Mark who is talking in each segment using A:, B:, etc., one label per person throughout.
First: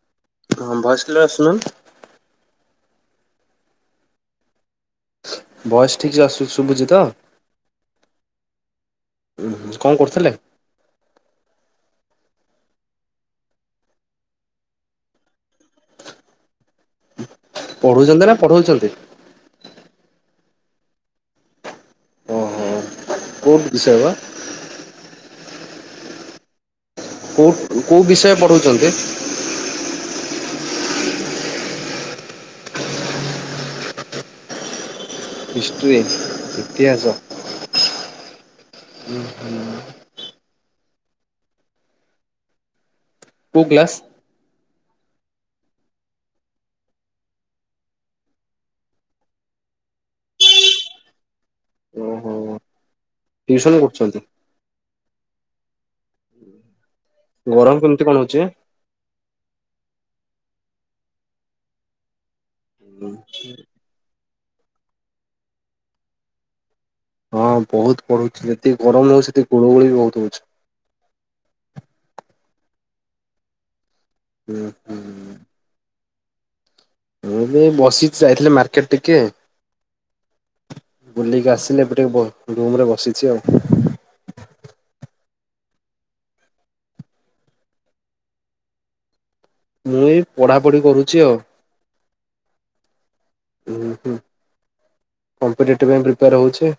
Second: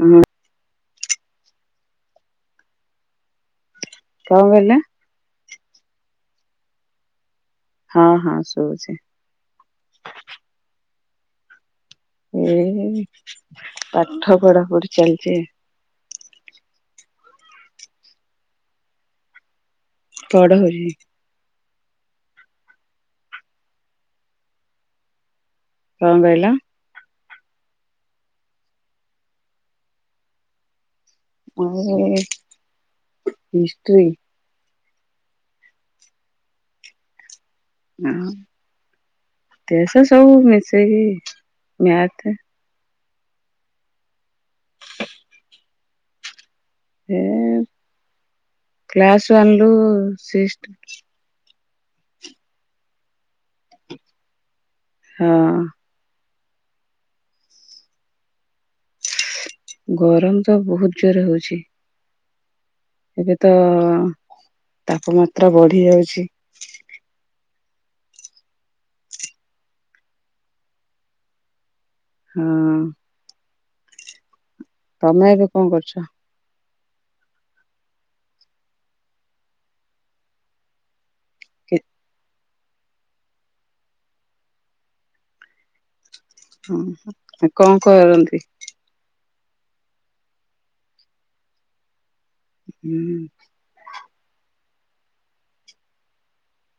A: ହଁ
B: ହଁ ଭୟସିଲ ରସନୁ
A: କଣ କହିଲେ?
B: ବୟସ ଠିକ ସେ ଆସୁ ଶୁଭୁଛି ତ
A: ହଁ ହଁ ଶୁଭୁଛି।
B: ଉ କଣ କରୁଥିଲେ?
A: ଏ ପାଠ ପଢାପଢି ଚାଲିଛି
B: ପଢଉଛନ୍ତି ନା ପଢଉଛନ୍ତି
A: ପଢ଼ଉଛି
B: କୋର୍ଟ ବିୟବ
A: କଣ ହକହିଲ?
B: କେଉଁ ବିଷୟ ପଢ଼ାଉଛନ୍ତି
A: ଆ ହିଷ୍ଟ୍ରି-
B: ହିଷ୍ଟ୍ରି ଇତିହାସ
A: ହଁ ତସ ସ ହବ ମି ସେଇ ମ୍ୟାଥ
B: କୋଉ କ୍ଲାସ
A: ଏ କ୍ଲାସ୍ ୱାନ ରୁ ସିକ୍ସ
B: ଓହୋ। ଟିଉସନ କରୁଛନ୍ତି।
A: ହଁ
B: ଗରମ କେମିତି କଣ ହଉଛି।
A: ଗରମ ତ ବହୁତ ଜୋର ହଉଛି।
B: ହୁଁ।
A: ଏବେ ତ ତାପମାତ୍ରା ବଢି ଯାଉଛି।
B: ହଁ ବହୁତ ପଡୁଛି ଯେତିକି ଗରମ ନହଉଚି ସେତିକି ଗୁଳୁଗୁଳି ବି ବହୁତ ହଉଛି।
A: ହଁ
B: ହୁଁ
A: ତମେ
B: ହୁଁ।
A: ଏବେ କଣ କରୁଛ?
B: ମୁଁ ବି ବସିିଚି ଯାଇଥିଲି ମାର୍କେଟ ଟିକେ ବୁଲିକି
A: କି
B: ଆସିଲେ ଏବେ ଟିକେ ବସିଚି ରୁମ ରେ ବସିଛି ଆଉ
A: ହଁ କଣ କରନ୍ତି?
B: ମୁଁ ଏଇ ପଢାପଢି କରୁଛି ଆଉ।
A: [inaudible]
B: କମ୍ପିଟେଟିଭ ପାଇଁ ପ୍ରିପାର ହଉଛି।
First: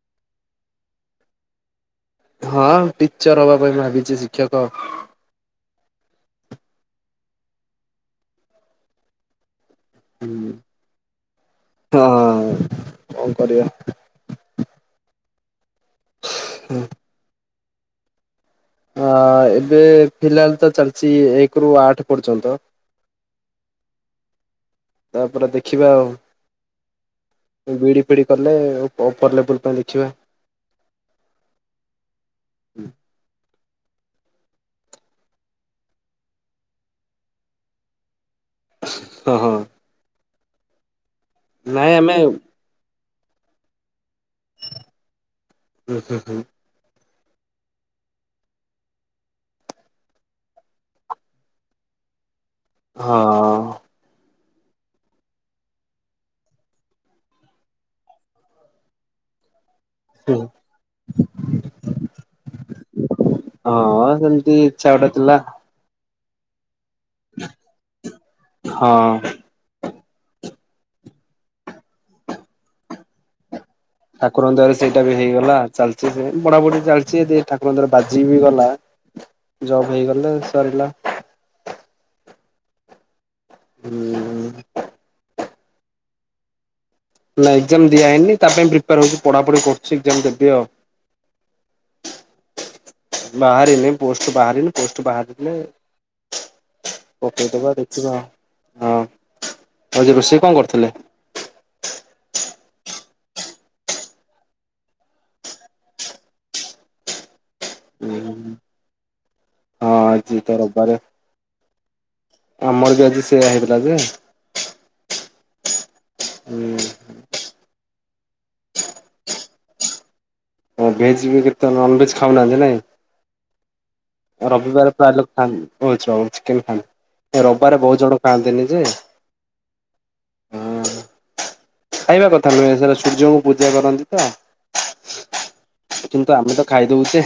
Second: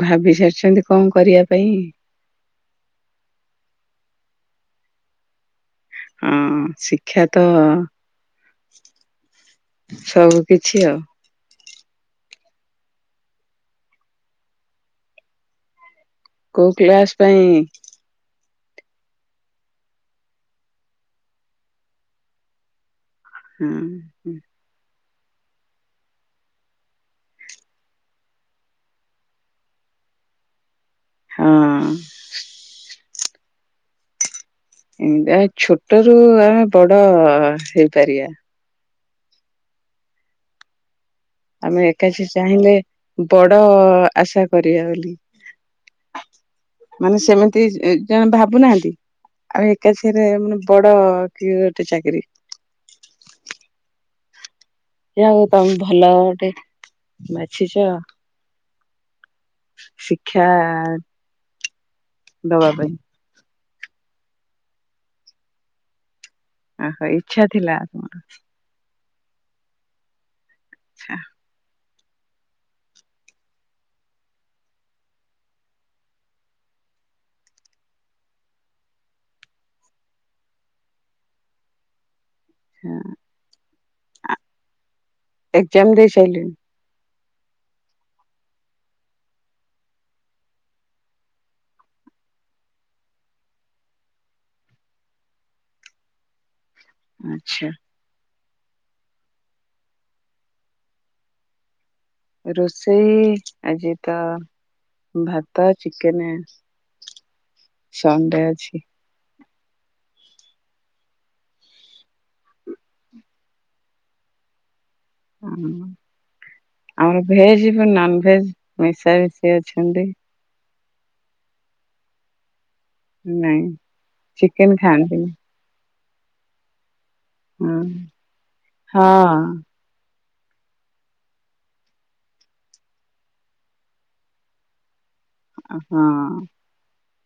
A: ଭାବି ସାରିଛନ୍ତି କଣ କରିବା ପାଇଁ
B: ହଁ ଟିଚର ହବା ପାଇଁ ଭାବିଚି ଶିକ୍ଷକ
A: ହଁ ଶିକ୍ଷା ତ ସବୁ କିିଛି ଆଉ।
B: ହଁ କଣ କରିବା।
A: କୋଉ କ୍ଲାସ ପାଇଁ।
B: ଅ ଏବେ ଫିଲାଲ ତ ଚାଲିଛି ଏକରୁୁ ଆଠ ପର୍ଯ୍ୟନ୍ତ।
A: ହୁଁ।
B: ତାପରେ ଦେଖିବା ଆଉ ବିଡି ଫିଡି କଲେ ଉପର ଲେବୁଲ ପାଇଁ ଦେଖିବା।
A: ହଁ ଛୋଟ ରୁ ଆମେ ବଡ ହେଇପାରିବା।
B: ହଁ।
A: ଆମେ ଏକାଠି ଚାହିଁଲେ। ବଡ ଆଶା କରିବା ବୋଲି।
B: [inaudible]
A: ମାନେ ସେମିତି ଜଣେ ଭାବୁନାହାନ୍ତି ଆଉ ଏକାଥୀରେ ମାନେ ବଡ କିଏ ଗୋଟେ ଚାକିରି।
B: ହଁ।
A: ଯାହା ହଉ ତମେ ଭଲ ଗୋଟେ ବାଛିଚ। ଶିକ୍ଷା। ଦବା ପାଇଁ।
B: ହଁ ସେମିତି ଇଛା ଗୋଟେ ଥିଲା।
A: ଓହୋ ଇଚ୍ଛା ଥିଲା।
B: [inaudible]
A: ଆଚ୍ଛା।
B: ଠାକୁରଙ୍କ ଦୟା ରୁ ସେଇଟା ବି ହେଇଗଲା ଚାଲିଛି ସେମିତି ପଢ଼ାପଢ଼ି ଚାଲିଚ ଯଦି ଠାକୁରଙ୍କ ଦୟା ରୁ ବାଜି ବି ଗଲା ଜବ୍ ହେଇଗଲେ ସରିଲା।
A: [inaudible]
B: ହୁଁ।
A: ଏକ୍ଜାମ ଦେଇ ସାରିଲେଣି।
B: ନା ଏକ୍ଜାମ ଦିଆ ହେଇନି ତା ପାଇଁ ପ୍ରିପେୟାରଙ୍କୁ ପଢ଼ାପଢ଼ି କରୁଛି ଏକ୍ଜାମ ଦେବି ଆଉ। ବାହାରି ନି ପୋଷ୍ଟ ବାହାରି ନି ପୋଷ୍ଟ ବାହାରିଲେ।
A: ଆଛା
B: ପକେଇଦବା ଦେଖିବା। ହଁ ଆଜି ରୋଷେଇ କଣ କରିଥିଲେ?
A: ରୋଷେଇ ଆଜି ତ ଭାତ ଚିକେନ ସଣ୍ଡେ ଅଛି।
B: ହଁ ଆଜି ତ ରବିବାରେ। ଆମର ବି ଆଜି ସେଇୟା ହେଇଥିଲା ଯେ।
A: ହଁ।
B: ହୁଁ।
A: ଆମେ ଭେଜ ନନଭେଜ ମିଶା ମିଶି ଅଛନ୍ତି।
B: ଆମେ ଭେଜ୍ ବି କେତେ ନନଭେଜ୍ ଖାଉନାହାନ୍ତି ନାଇଁ।
A: ନାଇଁ ଚିକେନ ଖାଆନ୍ତି ନି।
B: ଓଛ ଚିକେନ୍ ଖାଆନ୍ତି। ରବିବାର ବହୁତ ଜଣ ଖାଆନ୍ତି ନି ଯେ।
A: ହଁ
B: ହଁ। ଖାଇବା କଥା ନୁହେଁ ସେଟା ସୂର୍ଯ୍ୟଙ୍କୁ ପୂଜା କରନ୍ତି ତ। କିନ୍ତୁ ଆମେ ତ ଖାଇ ଦଉଛେ।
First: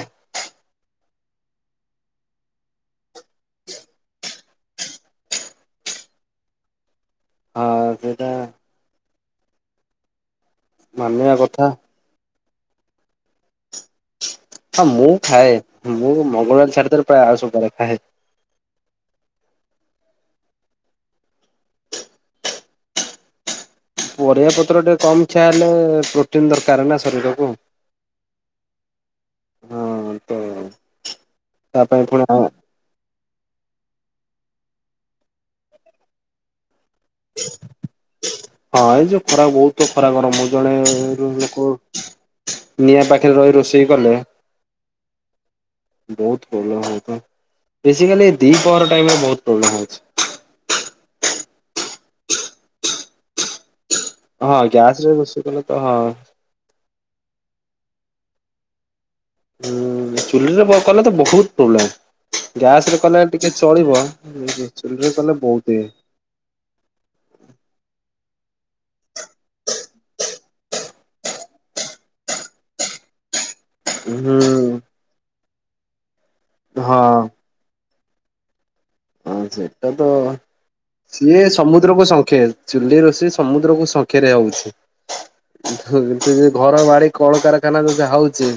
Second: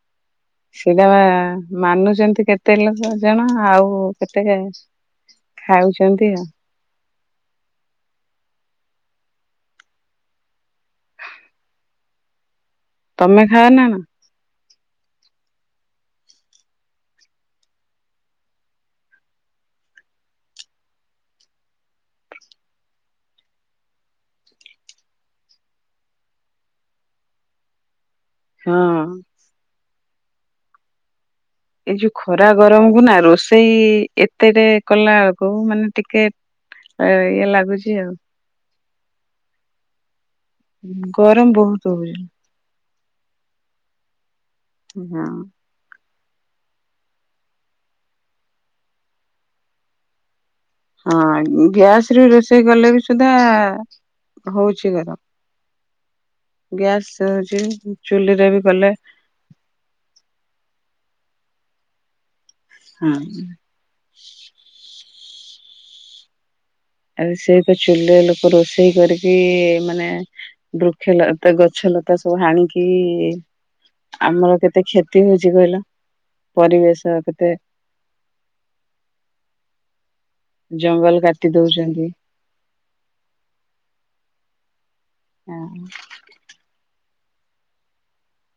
A: ସେଟା ବା ମାନୁଚନ୍ତି କେତେ ଲୋକ ଜଣ ଆଉ କେତେ ଖାଉଛନ୍ତି ଆଉ।
B: ହଁ ସେଇଟା ମାନିବା କଥା
A: ତମେ ଖାଅ ନା ନା
B: ହଁ ମୁଁ ଖାଏ ମୁଁ ମଙ୍ଗଳବାର ଛାଡ଼ି ଦେଲେ ପ୍ରାୟ ସପ୍ତାହରେ ଖାଏ ପରିବା ପତ୍ର ଟିକେ କମ୍ ଖିଆ ହେଲେ ପ୍ରୋଟିନ ଦରକାର ନା ଶରୀରକୁ
A: ହଁ
B: ହୁଁ [inaudible]
A: ଏଇ ଯୋଉ ଖରା ଗରମ କୁ ନା ରୋଷେ ସେଇ ଏତେଟେ କଲା କୋଉ ମାନେ ଟିକେ ଏ ଇଏ ଲାଗୁଛି ଆଉ
B: ହଁ ଏଇ ଯୋଉ ଖରା ବୋହୁତ ଖରା ଗରମ ଜଣେ
A: ଗରମ
B: ଲୋକ
A: ବହୁତ ହଉଛି।
B: ନିଆଁ ପାଖରେ ରହି ରୋଷେଇ କଲେ
A: ହଁ
B: ବୋହୁତ ପ୍ରୋବ୍ଲେମ ହୋଉଚି, ବେଶିକଲି ଦ୍ୱିପହର ଟାଇମରେ ପ୍ରୋବ୍ଲେମ ହୋଉଚି।
A: ହଁ ଗ୍ୟାସରେ ରୋଷେଇ କଲେ ବି ସୁଧା
B: ହଁ
A: ହଉଛି ଗରମ।
B: ଗ୍ୟାସରେ ରୋଷେଇ କଲେ ହଁ
A: ଗ୍ୟାସ ହୋଉଚି ଚୁଲିରେ ବି କଲେ
B: ହୁଁ ଚୁଲିରେ କଲେ ତ ବୋହୁତ ପ୍ରୋବ୍ଲେମ୍ ଗ୍ୟାସରେ
A: ହଁ।
B: କଲେ ଟିକେ ଚଳିବ ଚୁଲିରେ କଲେ। ବହୁତେ [inaudible]
A: ଆରେ ସେଇ ତ ଚୁଲିରେ ଲୋକ ରୋଷେଇ କରି, କି ମାନେ ବୃକ୍ଷଲତା ଗଛଲତା ସବୁ ହାଣି କି ଆମର କେତେ
B: ହୁଁ
A: କ୍ଷତି ହୋଉଚି। [unintelligible] କହିଲ
B: ହଁ
A: ପରିବେଶ କେତେ
B: ହଁ ସେଇଟା ତ
A: ଜଙ୍ଗଲ
B: ସିଏ
A: କାଟି
B: ସମୁଦ୍ର
A: ଦଉଛନ୍ତି।
B: କୁ ସଂଖ୍ୟ ଚୁଲି ରୋଷେଇ ସମୁଦ୍ର କୁ ସଂଖେ ରେ ହୋଉଚି। ଘର ବାରିକ କଳକାରଖାନା ଯଦି ହଉଛି।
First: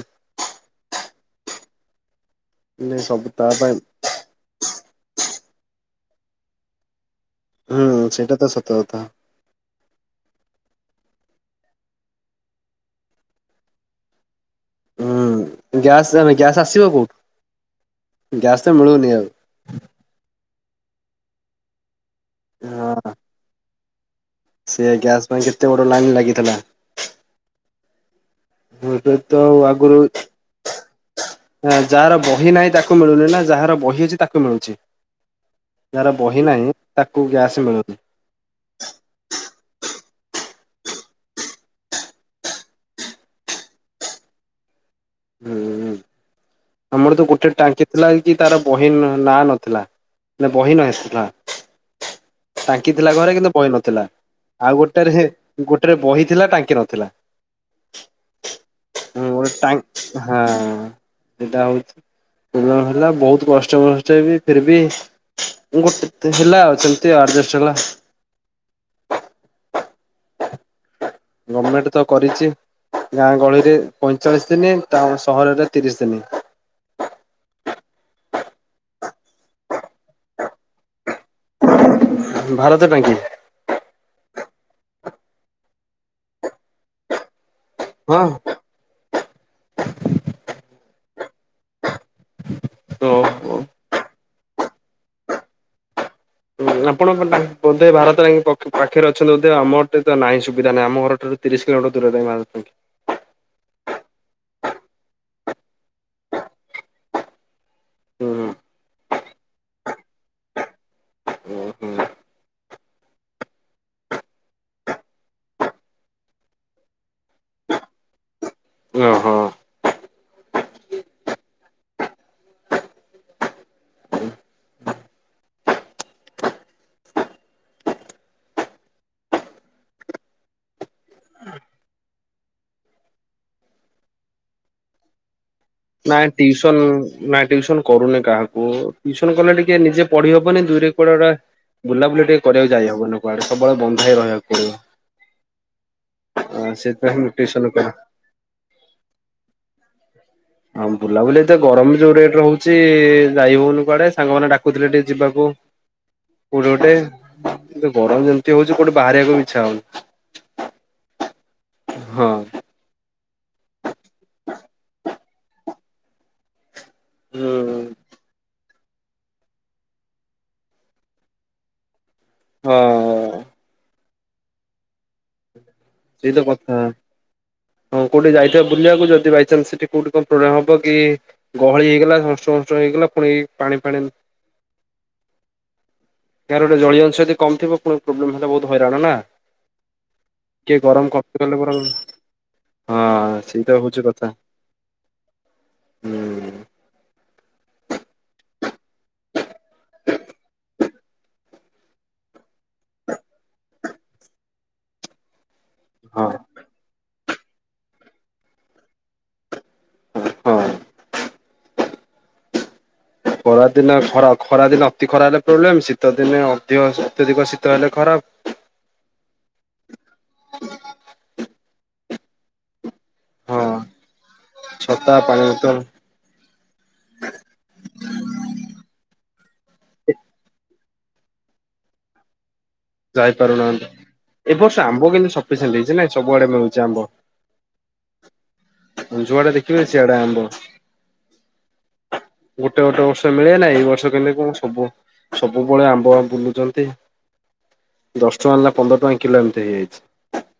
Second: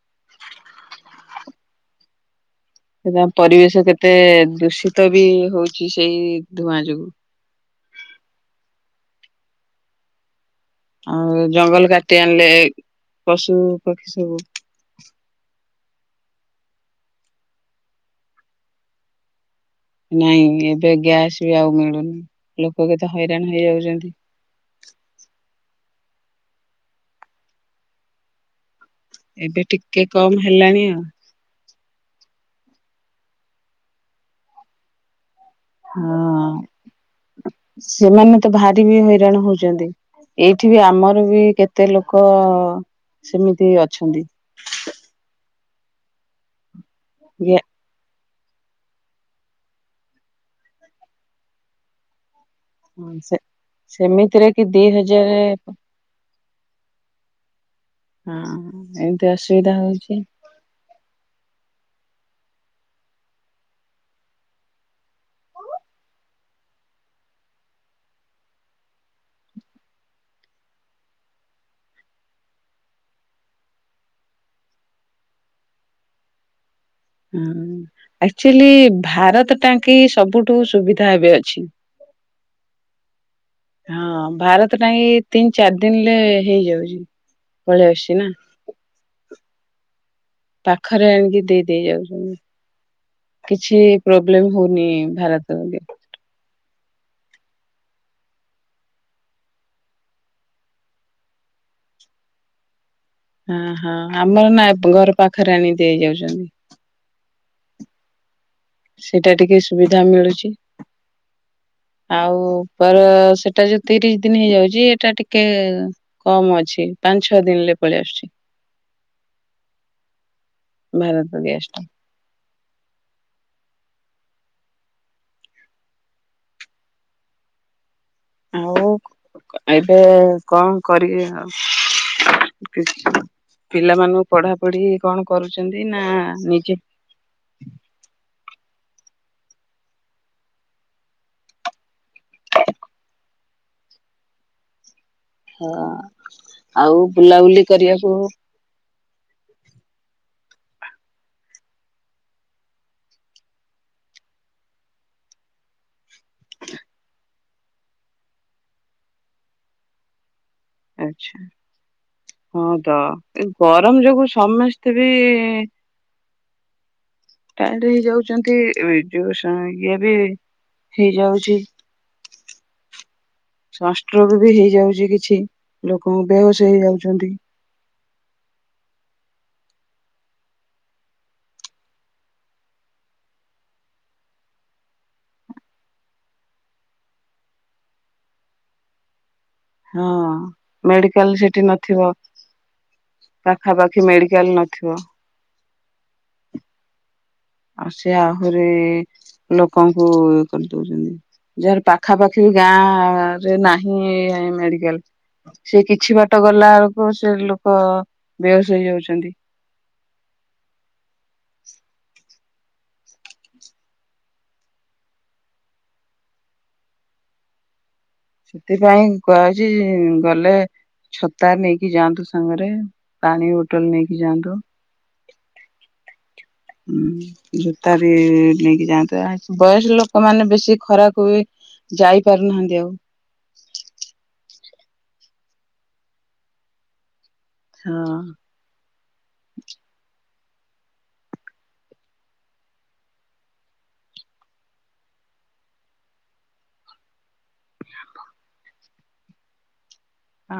B: ନାଇଁ
A: ସେ ଯା
B: ସବୁ ତା ପାଇଁ
A: ପରିବେଶ କେତେ ଦୂଷିତ ୀତ ବି ହଉଛି ସେଇ ଧୂଆଁ ଯୋଗୁ
B: ହୁଁ ସେଇଟା ତ ସତ କଥା
A: ଆଉ ଜଙ୍ଗଲ କାଟି ଆଣିଲେ ପଶୁ ପକ୍ଷୀ ସବୁ
B: ହୁଁ ଗ୍ୟାସ୍ ଗ୍ୟାସ୍ ଆସିବ କୋଉ ଗ୍ୟାସ ତ ମିଳୁନି ଆଉ।
A: ନାଇଁ ଏବେ ଗ୍ୟାସ ବି ଆଉ ମିଳୁନି ଲୋକ କେ
B: ହଁ
A: ତେ ହଇରାଣ ହେଇଯାଉଛନ୍ତି। [inaudible]
B: ସେ ଗ୍ୟାସ ପାଇଁ କେତେ ବଡ ଲାଇନ୍ ଲାଗିଥିଲା। ଏବେ ତ
A: ଏବେ
B: ଆଗରୁ
A: ଟିକେ କମ ହେଲାଣି ଆଉ।
B: ଯାହାର ବହି ନାହିଁ ତାକୁ ମିଳୁନି ନା ଯାହାର ବହି ଅଛି ତାକୁ ମିଳୁଛି। ଯାହାର
A: ହଁ
B: ବହି ନାହିଁ ତାକୁ ଗ୍ୟାସ୍ ମିଳୁନି
A: ସେମାନେ ତ ଭାରି ବି ହଇରାଣ ହଉଛନ୍ତି। ଏଇଠି ବି ଆମର ବି କେତେ ଲୋକ ସେମିତି ଅଛନ୍ତି।
B: ହୁଁ ହୁଁ। ଆମର ତ ଗୋଟେ
A: ଯେ
B: ଟାଙ୍କି ଥିଲା। କି ତାର ବହିନ ନାଁ ନଥିଲା ନା ବହିନ ନଥିଲା। ଟାଙ୍କି ଥିଲା ଘରେ
A: ସେ
B: କିନ୍ତୁ ବହି ନଥିଲା
A: ସେମିତିରେ କି
B: ଆଉ
A: ଦି
B: ଗୋଟେ
A: ହଜାର ହଁ
B: ଗୋଟେରେ ବହି ଥିଲା ଟାଙ୍କି ନଥିଲା
A: ଏମିତି
B: ଗୋଟ
A: ଅସୁବିଧା ହଉଛି
B: ହଁ ସେଟା ହଉଛି ବହୁତ କଷ୍ଟମଷ୍ଟ ଫେର ବି ଗୋଟେ ହେଲା। ଆଜଷ୍ଟ ହେଲା। ଗଭର୍ଣମେଣ୍ଟ ତ କରିଛି ଗାଁ ଗହଳିରେ ପଇଁଚାଳିଶ ଦିନ ସହରରେ ତିରିଶ ଦିନ।
A: ହଁ ଆଚୁଆଲି ଭାରତ ଟାଙ୍କି ସବୁଠୁ ସୁବିଧା ଏବେ ଅଛି
B: ଭାରତ ଟାଙ୍କି
A: ହଁ ଭାରତ ଟ ତିନି ଚାରି ଦିନରେ ହେଇଯାଉଛ। ପଳିଆ ଅଛି
B: ହଁ
A: ନା। ପାଖରେ ଆଣିକି ଦେଇ ଦେଇେଇ ଯାଉଛନ୍ତି।
B: ଓହୋ।
A: କିଛି। ହେଲେ ହଉନି ଭାରତ।
B: ହ ଆପଣ ବୋଧେ ଭାରତ ପାଖରେ ଅଛନ୍ତି ବୋଧେ ଆମରେ ତ ନାହିଁ ସୁବିଧା ନାହିଁ ଆମ ଘର ଠାରୁ ତିରିଶ କିଲୋମିଟର ଦୂରରେ ଭାରଙ୍କ।
A: ହ ହଁ ଆମର ନା ଘର ପାଖରେ ଆଣି ହେଇଯାଉଛନ୍ତି।
B: ହୁଁ
A: ସେଟା ଟିକେ ସୁବିଧା ମିଳୁଛି
B: ହୁଁ
A: ଆଉ ପର ସେଟା ଯୋଉ ତିରିଶ ଦିନ ହେଇଯାଉଛି ଏଟା ଟିକେ କମ ଅଛି ପାଞ୍ଚ ଛଅ ଦିନରେ ପଳେଇ ଆସୁଛି।
B: ଓହୋ।
A: ଭାରତ ଗ୍ୟସ ଟା। ଆଉ ଏବେ କଣ କର ପିଲାମାନଙ୍କୁ ପଢାପଢି କଣ କରୁଛି
B: ନାଇଁ ଟ୍ୟୁସନ୍ ନାଇଁ ଟ୍ୟୁଶନ କରୁନି କାହାକୁ। ଓ ଟଟିୁସନ କଲେ ଟିକେ ନିଜେ ପଢି ହବନି ଦୁଇରେ କୁଆଡେ ଗୁଡା। ବୁଲାବୁଲି ଟିକେ କରିବାକୁ ଯାଇ ହବନି କୁଆଡେ। ସବୁବେଳେ ବନ୍ଧା ହେଇ ରହିବାକୁ ପଡ଼ିବ।
A: ହଁ ଆଉ
B: ମୁଁ
A: ବୁଲାବୁଲି
B: ଟିଉସନ କରେ।
A: କରିବାକୁ।
B: ହଁ ବୁଲାବୁଲି ଏ ତ ଗରମ ଯୋଉ ରେଟ ରହୁଛି ଯାଇ ହଉନି କୁଆଡେ ସାଙ୍ଗମାନେ ଡାକୁଥିଲେ ଟିକେ ଯିବାକୁ କୋଉଠି ଗୋଟେ କି ଗରମ ଯେମିତି ହଉଛି କୋଉଠି ବାହାରିବାକୁ ଇ୍ଛା ହଉନି।
A: ଆଛା ହଁ ତ ଗରମ ଯୋଗୁ ସମସ୍ତେ ବି କାଇଁ
B: ହୁଁ
A: ହେଇ ଯାଉଛ ଯ ଇ ବି ହେଇଯାଉଛି
B: ହଁ
A: ସଂଷ୍ଟ୍ରୋଗ ବି ହେଇଯାଉଛି କିଛି। ଲୋକଙ୍କୁ
B: ସେଇତ
A: ବେହୋସ
B: କଥା
A: ହେଇଯାଉଛନ୍ତି
B: ହଁ କୋଉଠି ଯାଇଥିବା ବୁଲିବାକୁ ଯଦି। ବାଇଚନ୍ସ ସେଠି କୋଉଠି କଣ ପ୍ରୋବ୍ଲେମ ହବ କି ଗହଳି ହେଇଗଲା ସଂସ୍ଟ୍ରୋଗ ହେଇଗଲା ପୁଣି ପାଣି ଫାଣି କାହାର ଗୋଟେ ଜ ଅଂଶ ଯଦ କ ଥିବ ପ୍ରୋବ୍ଲେମ ହେଲା ବହୁତ ହଇରାଣ ନା।
A: ହଁ
B: ଟିକେ ଗରମ କମି
A: ମେଡିକାଲ
B: ଗଲେ
A: ସେଠି
B: ବରଂ
A: ନଥିବ
B: ହଁ ସେଇଟା ହଉଛି
A: ପାଖାପାଖି
B: କଥା
A: ମେଡିକାଲ ନଥିବ।
B: ହୁଁ
A: ଆଉ ସେ ଆହୁରି ଲୋକଙ୍କୁ ଇଏ କରିଦଉଛନ୍ତି ଯାହାର ପାଖାପାଖି ଗାଁରେ ନାହିଁ ମେଡିକାଲ। ସେ କିଛି
B: ହଁ
A: ବାଟ ଗଲା ବେଳକୁ। ଲୋକ ବେହସ୍ ହେଇଯାଉଛନ୍ତି।
B: ହଁ ଖରାଦିନ ଖରା ଖରାଦିନେ ଅତି ଖରା ହେଲେ ପ୍ରୋବ୍ଲେମ ଶୀତ ଦିନେ ଅଧିକ ଅତ୍ୟଧିକ ଶୀତ ହେଲେ ଖରାପ
A: ସେଥିପାଇଁ କୁହାଛି ଗଲେ ଛତା ନେଇକି ଯାଆନ୍ତୁ ସାଙ୍ଗରେ ପାଣୀ
B: ହଁ
A: ହୋଟେଲ ନେଇକି ଯାଆନ୍ତୁ।
B: ଛତା ପାଣି ବୋତଲ
A: ହୁଁ ଜୋତା ବି ନେଇକି ଯାଆନ୍ତ। ବୟସ ଲୋକ ମାନେ ବେଶୀ ଖରାକ ହୁଏ ଯାଇପାରୁନାହାନ୍ତି।
B: ଯାଇପାରୁନାହାନ୍ତି ଏ ବର୍ଷ ଆମ୍ବ କିନ୍ତୁ ସଫିସିଣ୍ଟ ହେଇଛି ନାଇଁ ସବୁଆଡେ ମିଳୁଛି ଆମ୍ବ ଯୁଆ ଟା ଦେଖିବେ ସେଆଡା ଆମ୍ଭ ଗୋଟେ ଗୋଟେ ବର୍ଷ ମିଳେ ନାହିଁ ଏଇ ବର୍ଷ କେମତି କଣ ସବୁ ସବୁବେଳେ ଆମ୍ବ ବୁଲୁଛନ୍ତି। ଦଶଷ୍ଟ ମଲଲା ପନ୍ଦର ଟଙ୍କା କିଲୋ ଏମିତି ହେଇଯାଇଛି।
A: ହଁ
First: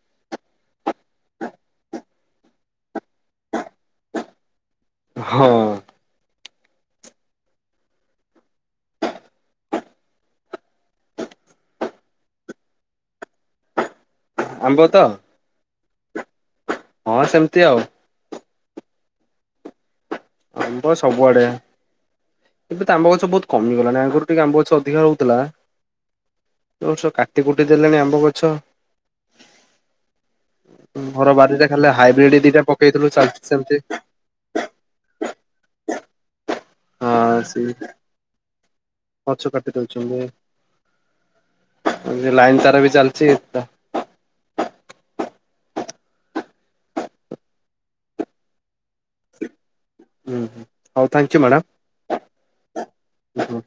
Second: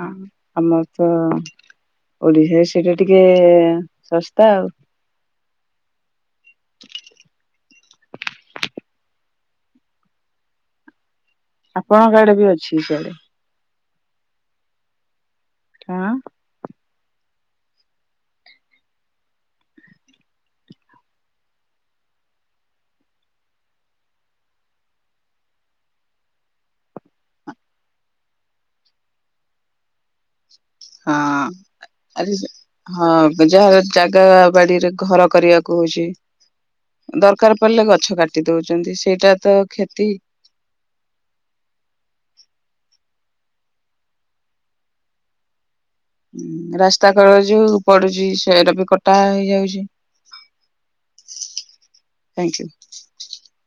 A: ଆମ ତ ଓଡିଶାରେ ସେଇଟା ଟିକେ ଶସ୍ତା ଆଉ
B: ହଁ
A: [inaudible] ଆପଣଙ୍କଆଡେ ବି ଅଛି ସଆଡେ
B: ଆମ୍ବ ତ
A: ହଁ
B: ହଁ ସେମିତି ଆଉ ଆମ୍ବ ସବୁଆଡେ ଏବେ ତ ଆମ୍ବ ଗଛ ବହୁତ କମିଗଲାଣି ଆଗରୁ ଟିକେ ଆମ୍ବ ଗଛ ଅଧିକା ହଉଥିଲା ଯୋ କାଟି କୁଟି ଦେଲେଣି ଆମ୍ବ ଗଛ ଘର
A: ହଁ
B: ବାରିରେ ଖାଲି
A: ଆ
B: ହାଇବ୍ରିଡ ଦିଟା ପକେଇଥିଲୁ ଚାଲିଛି
A: ହଁ
B: ସେମିତି
A: ଯାହାର ଜାଗା ବାଡିରେ ଘର କରିବାକୁ ହଉଛି।
B: ହଁ
A: ଦରକାର
B: ସେ
A: ପଡ଼ିଲେ ଗଛ କାଟି ଦଉଛନ୍ତି। ସେଇଟା ତ
B: ଗଛ କାଟି
A: କ୍ଷତି
B: ଦଉଛନ୍ତି ଲାଇନ ତାର ବି ଜାଲଛିତା
A: ରାସ୍ତା କ ଯ ପଡୁଛି ସେଟ ବି କଟା ହେଇଯାଉଛି।
B: ହଁ ହଁ ହଉ ଥ୍ୟାଙ୍କୟୁ
A: ଥ୍ୟାଙ୍କ ୟୁ
B: ମ୍ୟାଡ଼ାମ